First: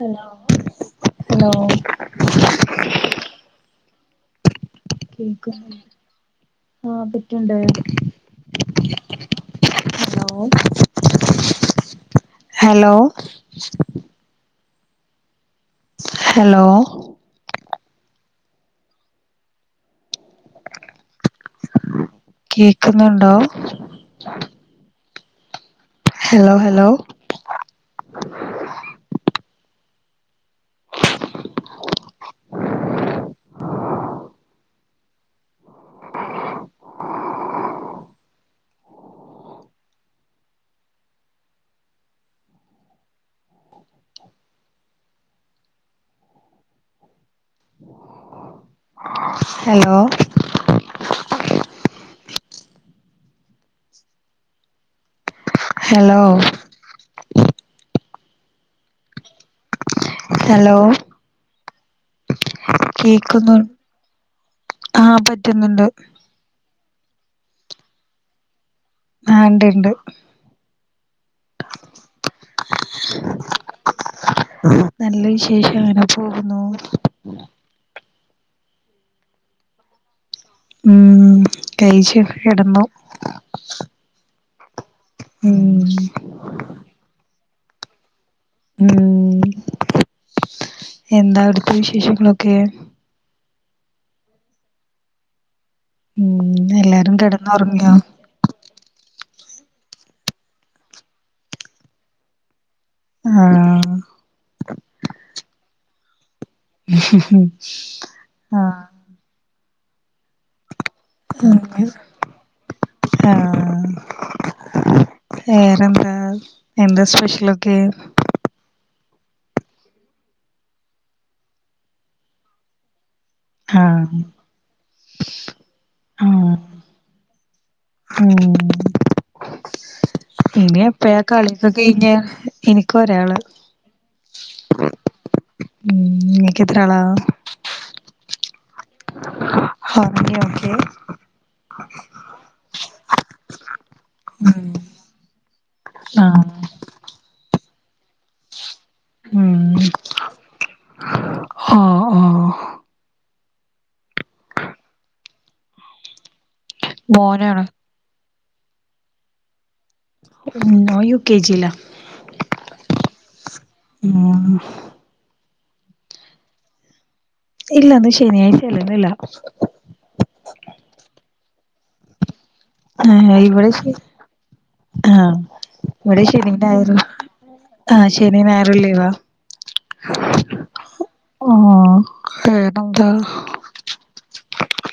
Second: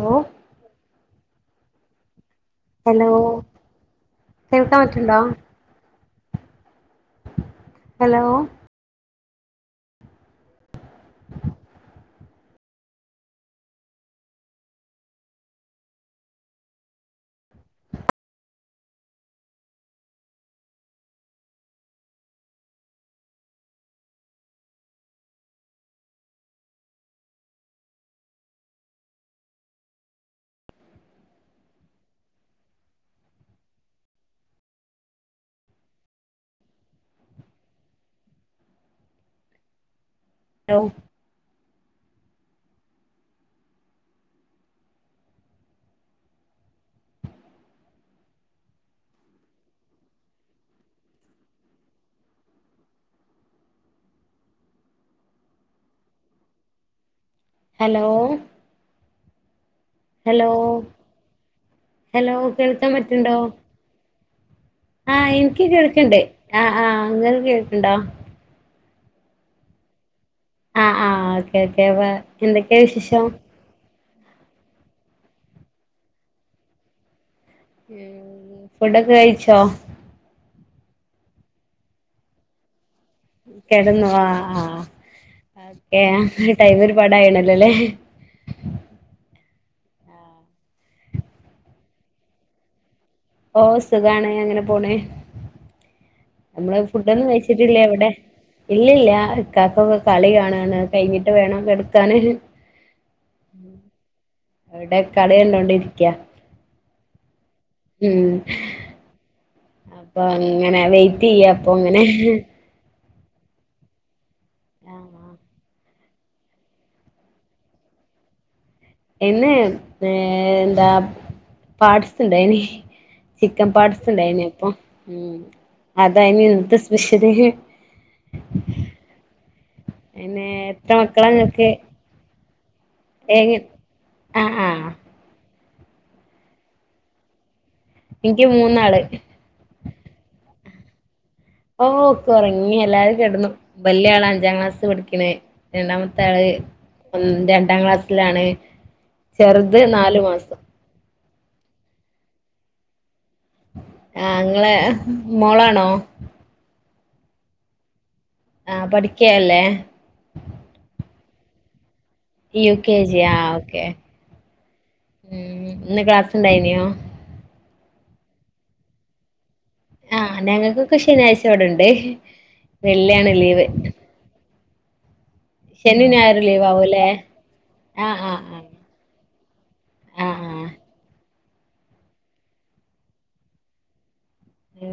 Hello hello hello കേൾക്കാൻ പറ്റ്ണ്ടോ കേക്കുന്നുണ്ട് ആഹ് പറ്റ്ണ്ട് ഹലോ ഹലോ ഹലോ ഹലോ കേക്കുന്നുണ്ടോ hello hello hello hello hello hello hello hello കേൾക്കാൻ പറ്റ്ണ്ടോ കേക്കുന്നു ആഹ് ഇൻക്ക് കേൾക്കണ്ട് ആഹ് ആഹ് ഇങ്ങക്ക് കേൾക്ക്ണ്ടോ? ആഹ് ഇണ്ട് ഇണ്ട് ആഹ് ആഹ് ഓക്കെ ഓക്കെ പ എന്തൊക്കെയാ വിശേഷം നല്ല വിശേഷം അങ്ങനെ പോകുന്നു ഉം ഫുഡൊക്കെ കഴിച്ചോ? ഉം കഴിച്ച് കെടന്നു കിടന്നു ആഹ് ആഹ് ഉം ഓക്കെ ടൈമ് ഒരുപാടായിണല്ലോല്ലേ ഊം എന്താ അവിടുത്ത വിശേഷങ്ങളൊക്കെ? ഓഹ് സുഖണ് അങ്ങനെ പോണ് ഉം നമ്മള് ഫുഡ് എല്ലാരും ഒന്നും കഴച്ചിട്ടില്ലേ കിടന്നുറങ്ങിയോ എവിടെ ഇല്ലല്ല ഇകാക്കൊക്കെ കളി കാണാണ് അത് കഴിഞ്ഞിട്ട് വേണം കെടക്കാന് ആഹ് അവിടെ കളി കണ്ടോണ്ടിരിക്ക ഉം ആഹ് അപ്പൊ അങ്ങനെ വെയ് അങ്ങനെ ആഹ് ആഹ് വേറെന്താ എന്താ സ്പെഷ്യലൊക്കെ ഇന്ന് ഏഹ് എന്താ പാർട്സ് ഇണ്ടേനിം ചിക്കൻ പാർട്സ് ആഹ് ഇണ്ടായിനി അപ്പൊ ഉം അതായിന് ആഹ് ഇന്നത്തെ സ്പെഷ്യല് ഉം പിന്നെ ഇനി എത്ര എപ്പഴാ മക്കള കളിയൊക്കെ ഇങ്ങക്ക് കഴിഞ്ഞെ എനിക്ക് ഒരാള് ഏഹ് ആഹ് ആഹ് ഉം നിങ്ങക്ക് എത്രാളാ ഇൻക്ക് മൂന്നാള് ഒറങ്ങിയോ ഒക്കെ ഓ ഒക്കെ ഒറങ്ങി എല്ലാവരും കിടന്നു വലിയ ആള് അഞ്ചാം ഉം ക്ലാസ് പഠിക്കണെ രണ്ടാമത്തെ ആഹ് ആള് ഒന്ന് രണ്ടാം ക്ലാസ്സിലാണ് ചെറുത് നാാലു മാസം ആഹ് ആഹ് ആഹ് ഇങ്ങളെ മോളാണോ മോനാണ് ആഹ് പഠിക്കയല്ലേ? ഉം അവൻ യു കെ ജി യിലാ യു കെ ജി ആഹ് ഓക്കേ. ഉം ഉം ഇന്ന് ക്ലാസ് ഉണ്ടായിനോ ഇല്ല ഇന്ന് ശനിയാഴ്ച അല്ലേ ഇന്നില്ല ആഹ് ഞങ്ങൾക്കൊക്കെ ശനിയാഴ്ച ഇവിടൊണ്ടേ ആഹ് ഇവിടെ [unintelligible] ആഹ് ശനി ഇവിടെ ഞായറും ശനിം ലീവ് ഞായറും, ആവൂല്ലേ ആഹ് ശനിം ഞായ റും ലീവാ. ആഹ് ആഹ് ആഹ് വേറെന്താ?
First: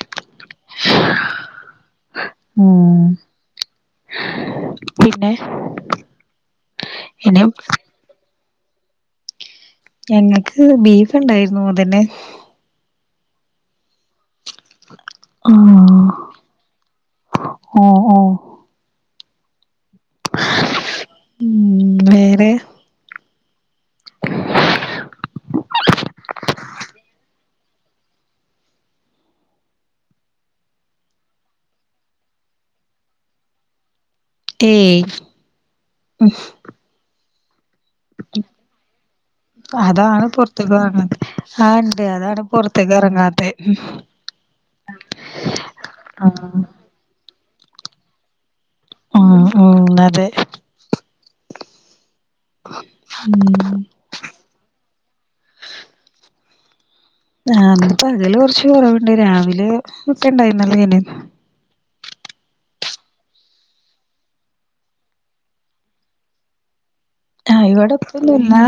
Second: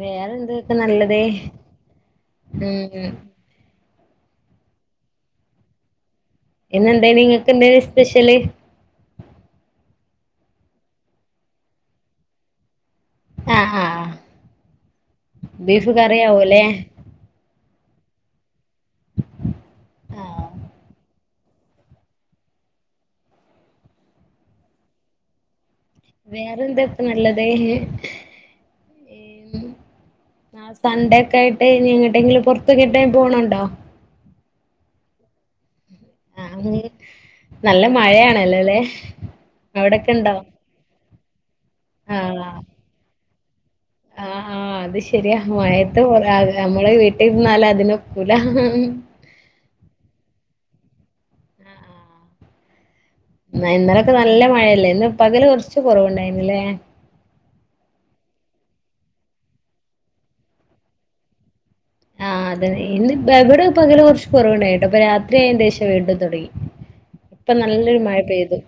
വേറെ എന്തൊക്കെയാണ്ള്ളത് ഉം ഉം പിന്നെ ഇന്ന് എന്താ ഇനി നിങ്ങക്ക് എന്താണ് സ്പെഷ്യല് ഞങ്ങൾക്ക് ബീഫ് ഉണ്ടായിരുന്നു, അതന്നെ ആഹ് ആഹ് ബീഫ് കറി ആവൂല്ലെ ആഹ് ആഹ് ആഹ് ഉം വേറെ വേറെന്താ ഇപ്പൊ നല്ലത് ഉം ആഹ് സൺഡേ ഒക്കെ ആയിട്ട് ഇനി എങ്ങട്ടെങ്കിലും പുറത്ത് [unintelligible] പോണൊണ്ടോ ഏയ് [inaudible] നല്ല മഴയാണല്ലോല്ലെ അവിടൊക്കെ ഉണ്ടോ [unintelligible] ആഹ് ഉണ്ട് അതാണ് പുറത്തേക്ക് ഇറങ്ങാത്തെ ആഹ് ആഹ് അത് ശെരിയാ, മഴയത്ത് ആഹ് നമ്മള് വീട്ടിൽ ഇരുന്നാല് അതിനൊക്കൂല ആഹ് ആഹ് അതെ ആ, ആ. ഉം ഇന്നലൊക്കെ നല്ല മഴയല്ലേ. ഇന്ന് പകല് കുറച്ച് കുറവുണ്ടായിരുന്നില്ലേ ആഹ് ഇന്ന് പകല് കുറച്ച് കുറവുണ്ട്, രാവിലെ ഒക്കെ ഉണ്ടായിരുന്നല്ലോ [unintelligible] ആഹ് അതെ ഇന്ന് ഇവിടെ പകല് കുറച്ച് കുറവുണ്ടായിട്ടോ, ഇപ്പൊ രാത്രിയായ ശേഷം വീണ്ടും തുടങ്ങി ആഹ് ഇവിടെ ഇപ്പൊന്നും ഇല്ലാ,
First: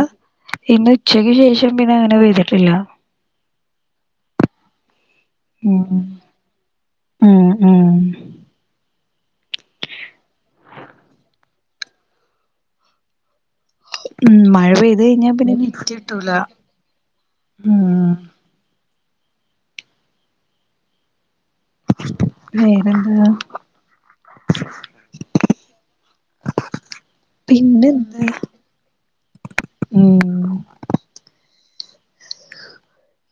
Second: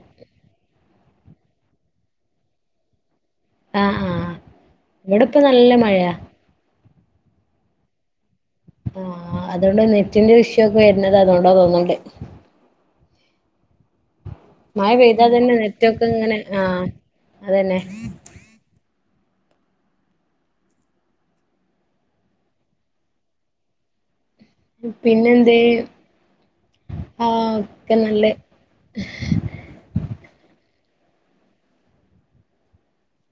ഇന്ന് ഉച്ചയ്ക്ക് ശേഷം പിന്നെ അങ്ങനെ പെയ്തിട്ടില്ല ആഹ് ആഹ് ഇവിടിപ്പം നല്ല മഴയാ ആഹ് ആഹ് ആഹ് അതുകൊണ്ട് നെറ്റിന്റെ വിഷയൊക്കെ വരുന്നത് അതുകൊണ്ടാ തോന്നണുണ്ട് ഉം മഴ പെയ്ത് പെയ്താ കഴിഞ്ഞാൽ തന്നെ പിന്നെ നെറ്റ് നെറ്റൊക്കെ കിട്ടൂല, ഇങ്ങനെ ആഹ് ഉം അതന്നെ വേറെന്താ പിന്നെന്തേ ആഹ് ഒക്കെ നല്ല പിന്നെന്താ ഉം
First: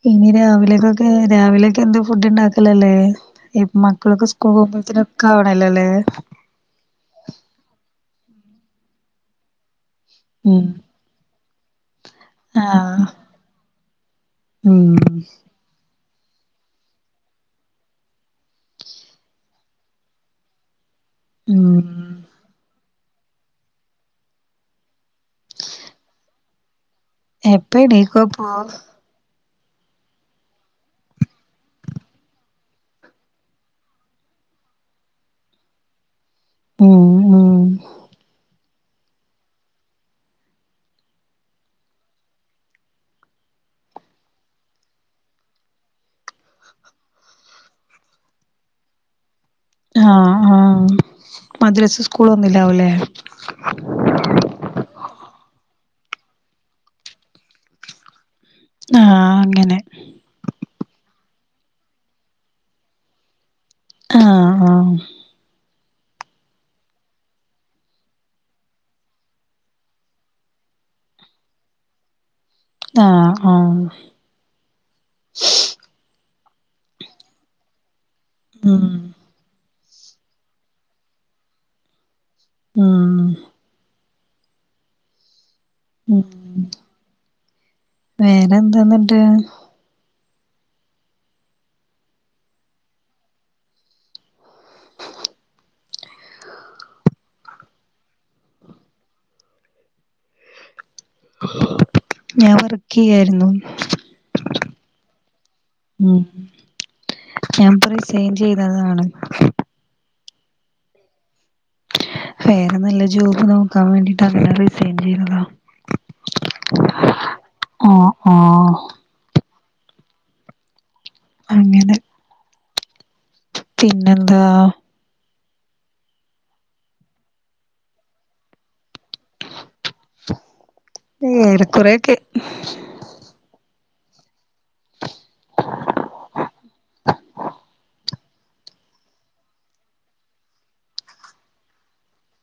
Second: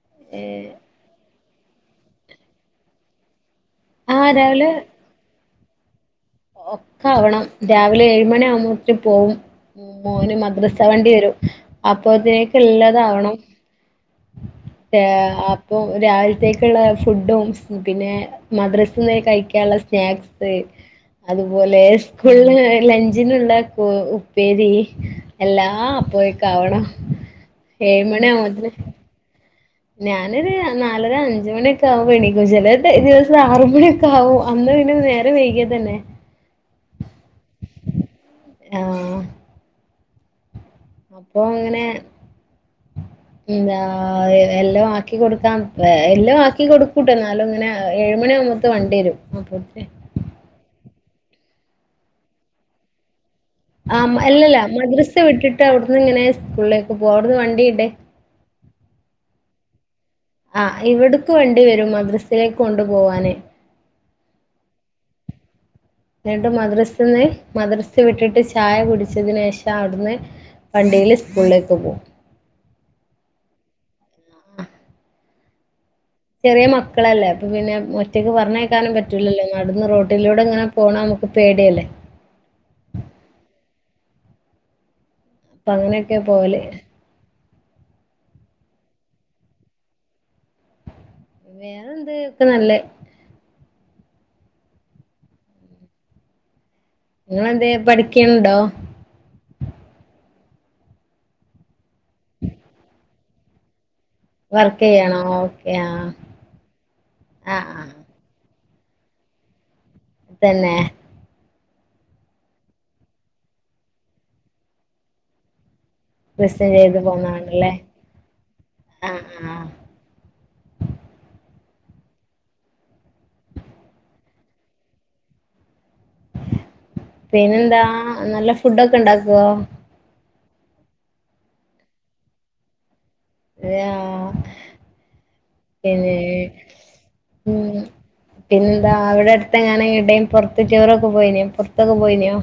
ഇനി ഏഹ് രാവിലേക്കൊക്കെ, രാവിലെക്കെന്ത് ഫുഡ് ഉണ്ടാക്കലല്ലേ ഈ മക്കളൊക്കെ ആഹ് സ്കൂൾ രാവിലെ പോകുമ്പോഴത്തേനൊക്കെ ആവണല്ലോല്ലേ ഒക്കെ ആവണം, രാവിലെ ഏഴുമണി ആവുമ്പോളേക്ക് പോവും ഉം മോന് ഉം മദ്രസ വണ്ടി വരും, അപ്പോഴത്തേക്ക് എല്ലാതും ആഹ് ആവണം ഉം ആഹ് അപ്പോൾ രാവിലത്തേക്കുള്ള ഫുഡും പിന്നെ മദ്രസെ കൊണ്ടോയി കഴിക്കാനുള്ള സ്നാക്സ് അതുപോലെ ഉം സ്കൂളില് ലഞ്ചിനുണ്ടാക്ക ഉപ്പേരി എല്ലാം അപ്പോഴേക്ക് ആവണം എപ്പ ഏഴ് എണീക്കും മണി അപ്പൊ ആവുമ്പത്തേന് ഞാനൊരു നാലര അഞ്ച് മണിയൊക്കെ ആവുമ്പോ എണീക്കും. ചെല ദിവസം ആറുമണിയൊ ക്കാവും, അന്ന് പിന്നെ നേരം വൈകിയത് തന്നെ [inaudible] ഉം ആഹ് പ്പൊ ങ്ങനെ ഉ [unintelligible] ന്താ എല്ല ആക്കിടുക്കാൻ എല്ലാം ആക്കി കൊടുക്കൂട്ട എന്നാലും ഇങ്ങനെ ഏഴുമണി ആകുമ്പ അത്ത് വണ്ടിരും [unintelligible] ആഹ് ആഹ് മദ്രസ് സ്കൂളൊന്നില്ലാവൂല്ലേ ആഹ് മ അല്ലല്ല മദ്രസ വിട്ടിട്ട് അവിട്ന്ന്ങ്ങനെ സ്കൂളിലേക്ക് പോകും അവിട്ന്ന് വണ്ടിണ്ട് ആഹ് അങ്ങനെ ആഹ് ഇവിടുക്ക് വണ്ടി വരും മദ്രസിയിലേക്ക് കൊണ്ടു പോകാനായി ആഹ് ആഹ് ന്നിട്ട് മദ്രസിന്ന് മദ്രസ് വിട്ടിട്ട് ചായ കുടിച്ചതിന് ശേഷം അവിട്ന്ന് വണ്ടിയിൽ സ്കൂളിലേക്ക് പോവും ആഹ് ആഹ് ചെറിയ മക്കളല്ലേ അപ്പൊ പിന്നെ ഒറ്റയ്ക്ക് ഉം പറഞ്ഞയക്കാനും പറ്റൂലല്ലോ നടന്ന് റോട്ടിലൂടെ ഇങ്ങനെ പോണ നമ്മക്ക് പേടിയല്ലേ ഉം പ്പ അങ്ങനെക്കെ പോവല് വേറെന്താ ന്നട്ട് വേറെ എന്ത് ഒക്കെ നല്ലെ ങ്ങളെന്തെ പഠിക്ക്ണ്ണ്ടോ ഞാൻ വർക്കെയ്യായിരുന്നു വർക്കെയ്യണോ ഓക്കേ ആഹ് ആഹ് ആഹ് സെെൻ ചെയ്തതാണ് തന്നെ? വേറെ നല്ല ജോബ് നോക്കാൻ വേണ്ടീട്ട് അങ്ങനെ റിസൈൻ ചെയ്തതാ [unintelligible] പോന്നതണല്ലേ ആഹ് ആഹ് ആഹ് ആഹ് അങ്ങനെ പിന്നെന്താ? പിന്നെന്താ നല്ല ഫുഡൊക്കെ ഇണ്ടാക്കോ? ഏറെ കുറെക്കെ [unintelligible] [inaudible] പിന്താ അവിടെ അടുത്ത് എങ്ങാനെങ്ങിട്ടേ പുറത്ത് ടൂറൊക്കെ പോയിനോ പൊറത്തൊക്കെ പോയിനോ?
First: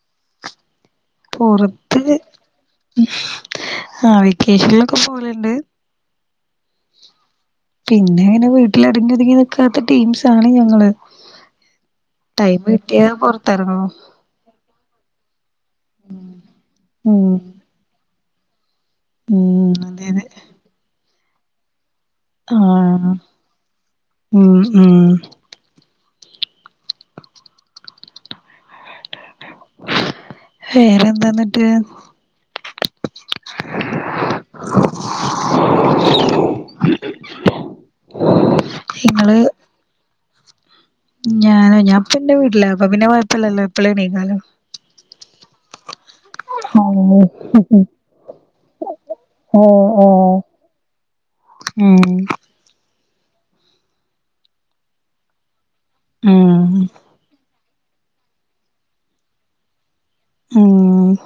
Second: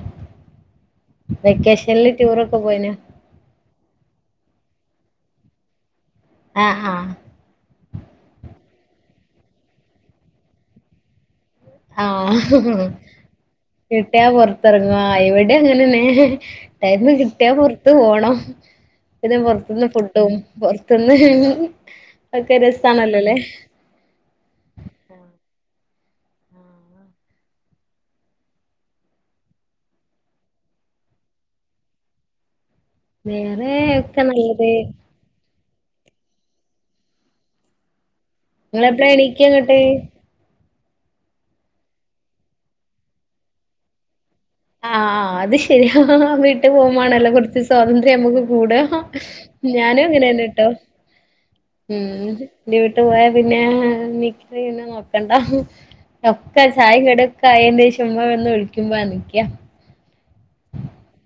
പൊറത്ത് വെക്കേഷനിൽ ടൂറൊക്കെ പോയിനോ ആഹ് വെക്കേഷൻലക്കെ പോകല്ണ്ട് ആഹ് ആഹ് പിന്നെ അങ്ങനെ വീട്ടിലടങ്ങിതുങ്ങി നക്കാത്ത ടീംസ് ആണ് ഞങ്ങള് ടൈം ആഹ് കിട്ടിയാ പുറത്തിറങ്ങും കിട്ടിയ പൊറ ത്തെറങ്ങ ഇവിടെ അങ്ങനെന്നെ ടൈന്ന് ഉം കിട്ടിയാ പൊറത്ത് പോണം പിന്നെ ഉം പൊറത്തുന്ന് അതെ അതെ ഫുഡും പൊറത്ത്ന്ന് ആഹ് ഉം ഉം വേരെന്താ ന്നിട്ട് വേറെ ഒക്കെ നല്ലത് ങ്ങളെപ്പളാ എണീക്ക ന്നട്ട് ഞാന് ഞാൻപ്പന്റെ വീട്ടിലപ്പ പിന്നെ കുഴപ്പമില്ലല്ലോ എപ്പള എണീക്ക ആഹ് അത് ശരിയാ വീട്ടു ഓഹ് പോകമാണല്ലോ കൊറച്ച് സ്വാതന്ത്ര്യം നമുക്ക് കൂട ഓഹ് ഞാനും ഓഹ് അങ്ങനെന്നെട്ടോ, ഉം ഇന്റെ വീട്ടു പോയാ പിന്നെ നീക്കല് പിന്നെ നോക്കണ്ട ഉം ഒക്കെ ചായിം കടിയൊക്കെ ആയേന്റെശം ഉമ്മ വന്ന് വിളിക്കുമ്പോ നീക്ക ഉം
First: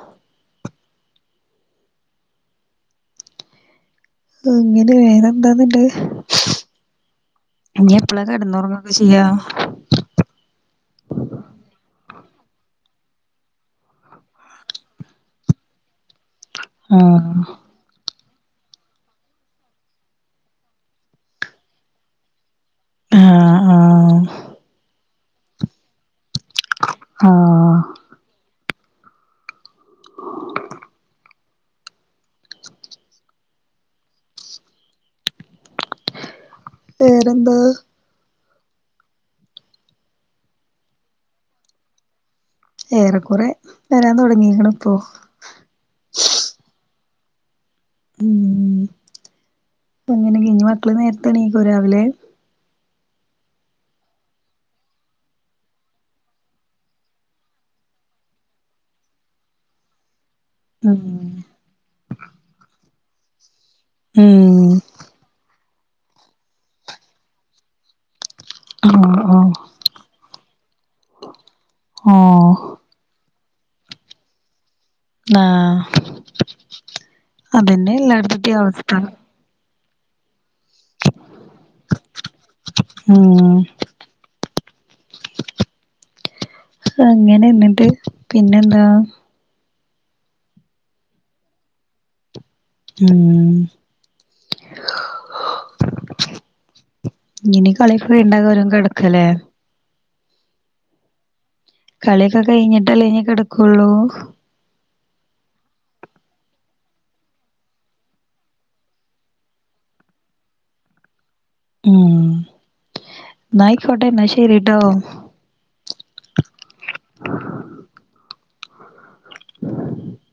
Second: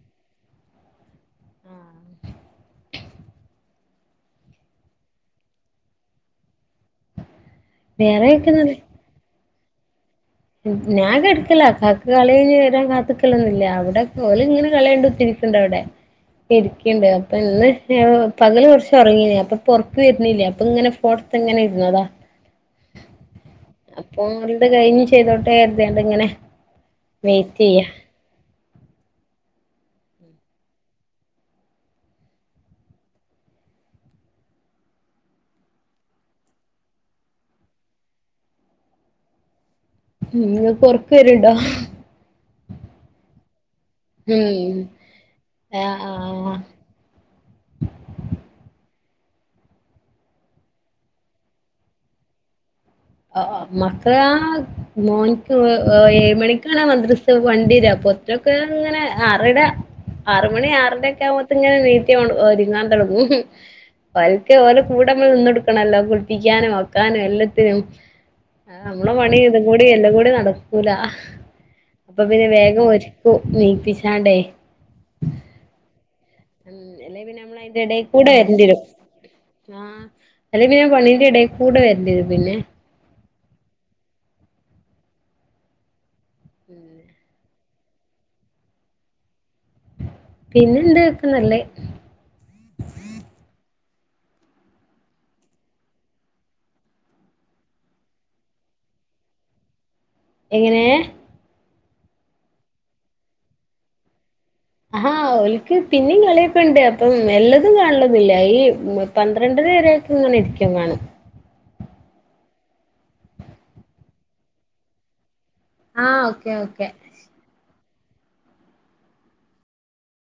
ഇങ്ങനെ വേറെ എന്തോന്നുണ്ട് ഇനി എപ്പളാ വേറെയൊക്കെ നല്ല കെടന്നുറങ്ങ കൊർച്ചെയ്യോ? ഞാൻ കെടക്കല കാക്കു കളി കഴിഞ് വരാൻ കാത്ത്ക്കലൊന്നുല്ല അവിടെ ഓല് ഇങ്ങനെ കളിയണ്ട് കുത്തിരി ക്ക്ണ്ട് അവ്ടെ ഇരിക്കിണ്ട് അപ്പൊ ആഹ് ഇന്ന് പകല് കൊർച്ച് ഒർങ്ങീനിം അപ്പൊപ്പൊ ഒർക്ക് വര്ന്നില്ല അപ്പൊ ഇങ്ങനെ ഫോൺത് ഇങ്ങനെ ഇര്ന്നതാ ആഹ് ആഹ് അപ്പൊ ഒന്നുകൂടെ കഴിഞ്ഞ് ചെയ്തോട്ടേ കര്തിയാണ്ട് ഇങ്ങനെ ആഹ് വെയിറ്റെയ്യ വേറെന്താ ഉം ഇങ്ങക്ക് ഒർക്ക് വെര്ണ്ടോ? ഏറെക്കുറേ ഉം ആഹ് ആഹ് ഇഞ്ഞ് മക്കള് നേര്ത്തെ എണീക്കൊ രാവിലെ അ ആ മക്കാളാ മോൻക്ക് ഏഴ് മണിക്കാണ് മദ്രസ് വണ്ടിവെരാ അപ്പൊത്തിനൊക്കെ ഇങ്ങനെ ആറരാ ആറ്മണി ഉം ആറരെക്കെ ആവുമ്പോത്ത ഇങ്ങനെ നീറ്റി ഒര്ങ്ങാൻ തൊടങ്ങും ഓ ഉം ഓലെ കൂടമ്മൾ നിന്നൊട്ക്കണല്ലോ കുൾപ്പിക്യനും ഒക്കാനും എല്ലത്തിനും അമ്മളെ ആഹ് പണിം ആഹ് ഇതും കൂടി എല്ലം കൂടി നടക്കൂല അപ്പ പിന്നെ ഓഹ് വേഗം ഒരുക്കും നീപ്പിച്ചാണ്ടേ. ആഹ് ഉം അല്ലെ പിന്നെ അമ്മളെ അതിന്റെ അതന്നെ എടേകൂടെ എല്ലായിടത്തത്തെയും വര്ണ്ടിയെരും അവസ്ഥ ആഹ് അല്ലെ പിന്നെ പണിന്റെ എടേ കൂടെ വര്ണ്ടിയെരും പിന്നെ ആഹ് അങ്ങനെ ഇന്നട്ട് പിന്നെന്താ? പിന്നെ എന്ത് ഒക്കെ നല്ലേ ഉം ഇഞ്ഞിനി കളിയൊക്കെ കഴിഞ്ഞിട്ടാവും അവര് വന്ന് കെടക്കലെ എങ്ങനേ കളിയൊക്കെ കഴിഞ്ഞിട്ടല്ലേ ഇനി കെടക്കൊള്ളൂ ആഹാ ഓല്ക്ക് പിന്നിം കളിയൊക്കെണ്ട് അപ്പം എല്ലതും കാണലൊന്നുല്ല ഈ പന്ത്രണ്ടര വരെയൊക്കെ ഇങ്ങനെ ഇരിക്കും വാണം ഉം ഇന്നാ അയിക്കോട്ടെ ഇന്നാ ശെരിട്ടോ ആഹ് ഓക്കേ ഓക്കേ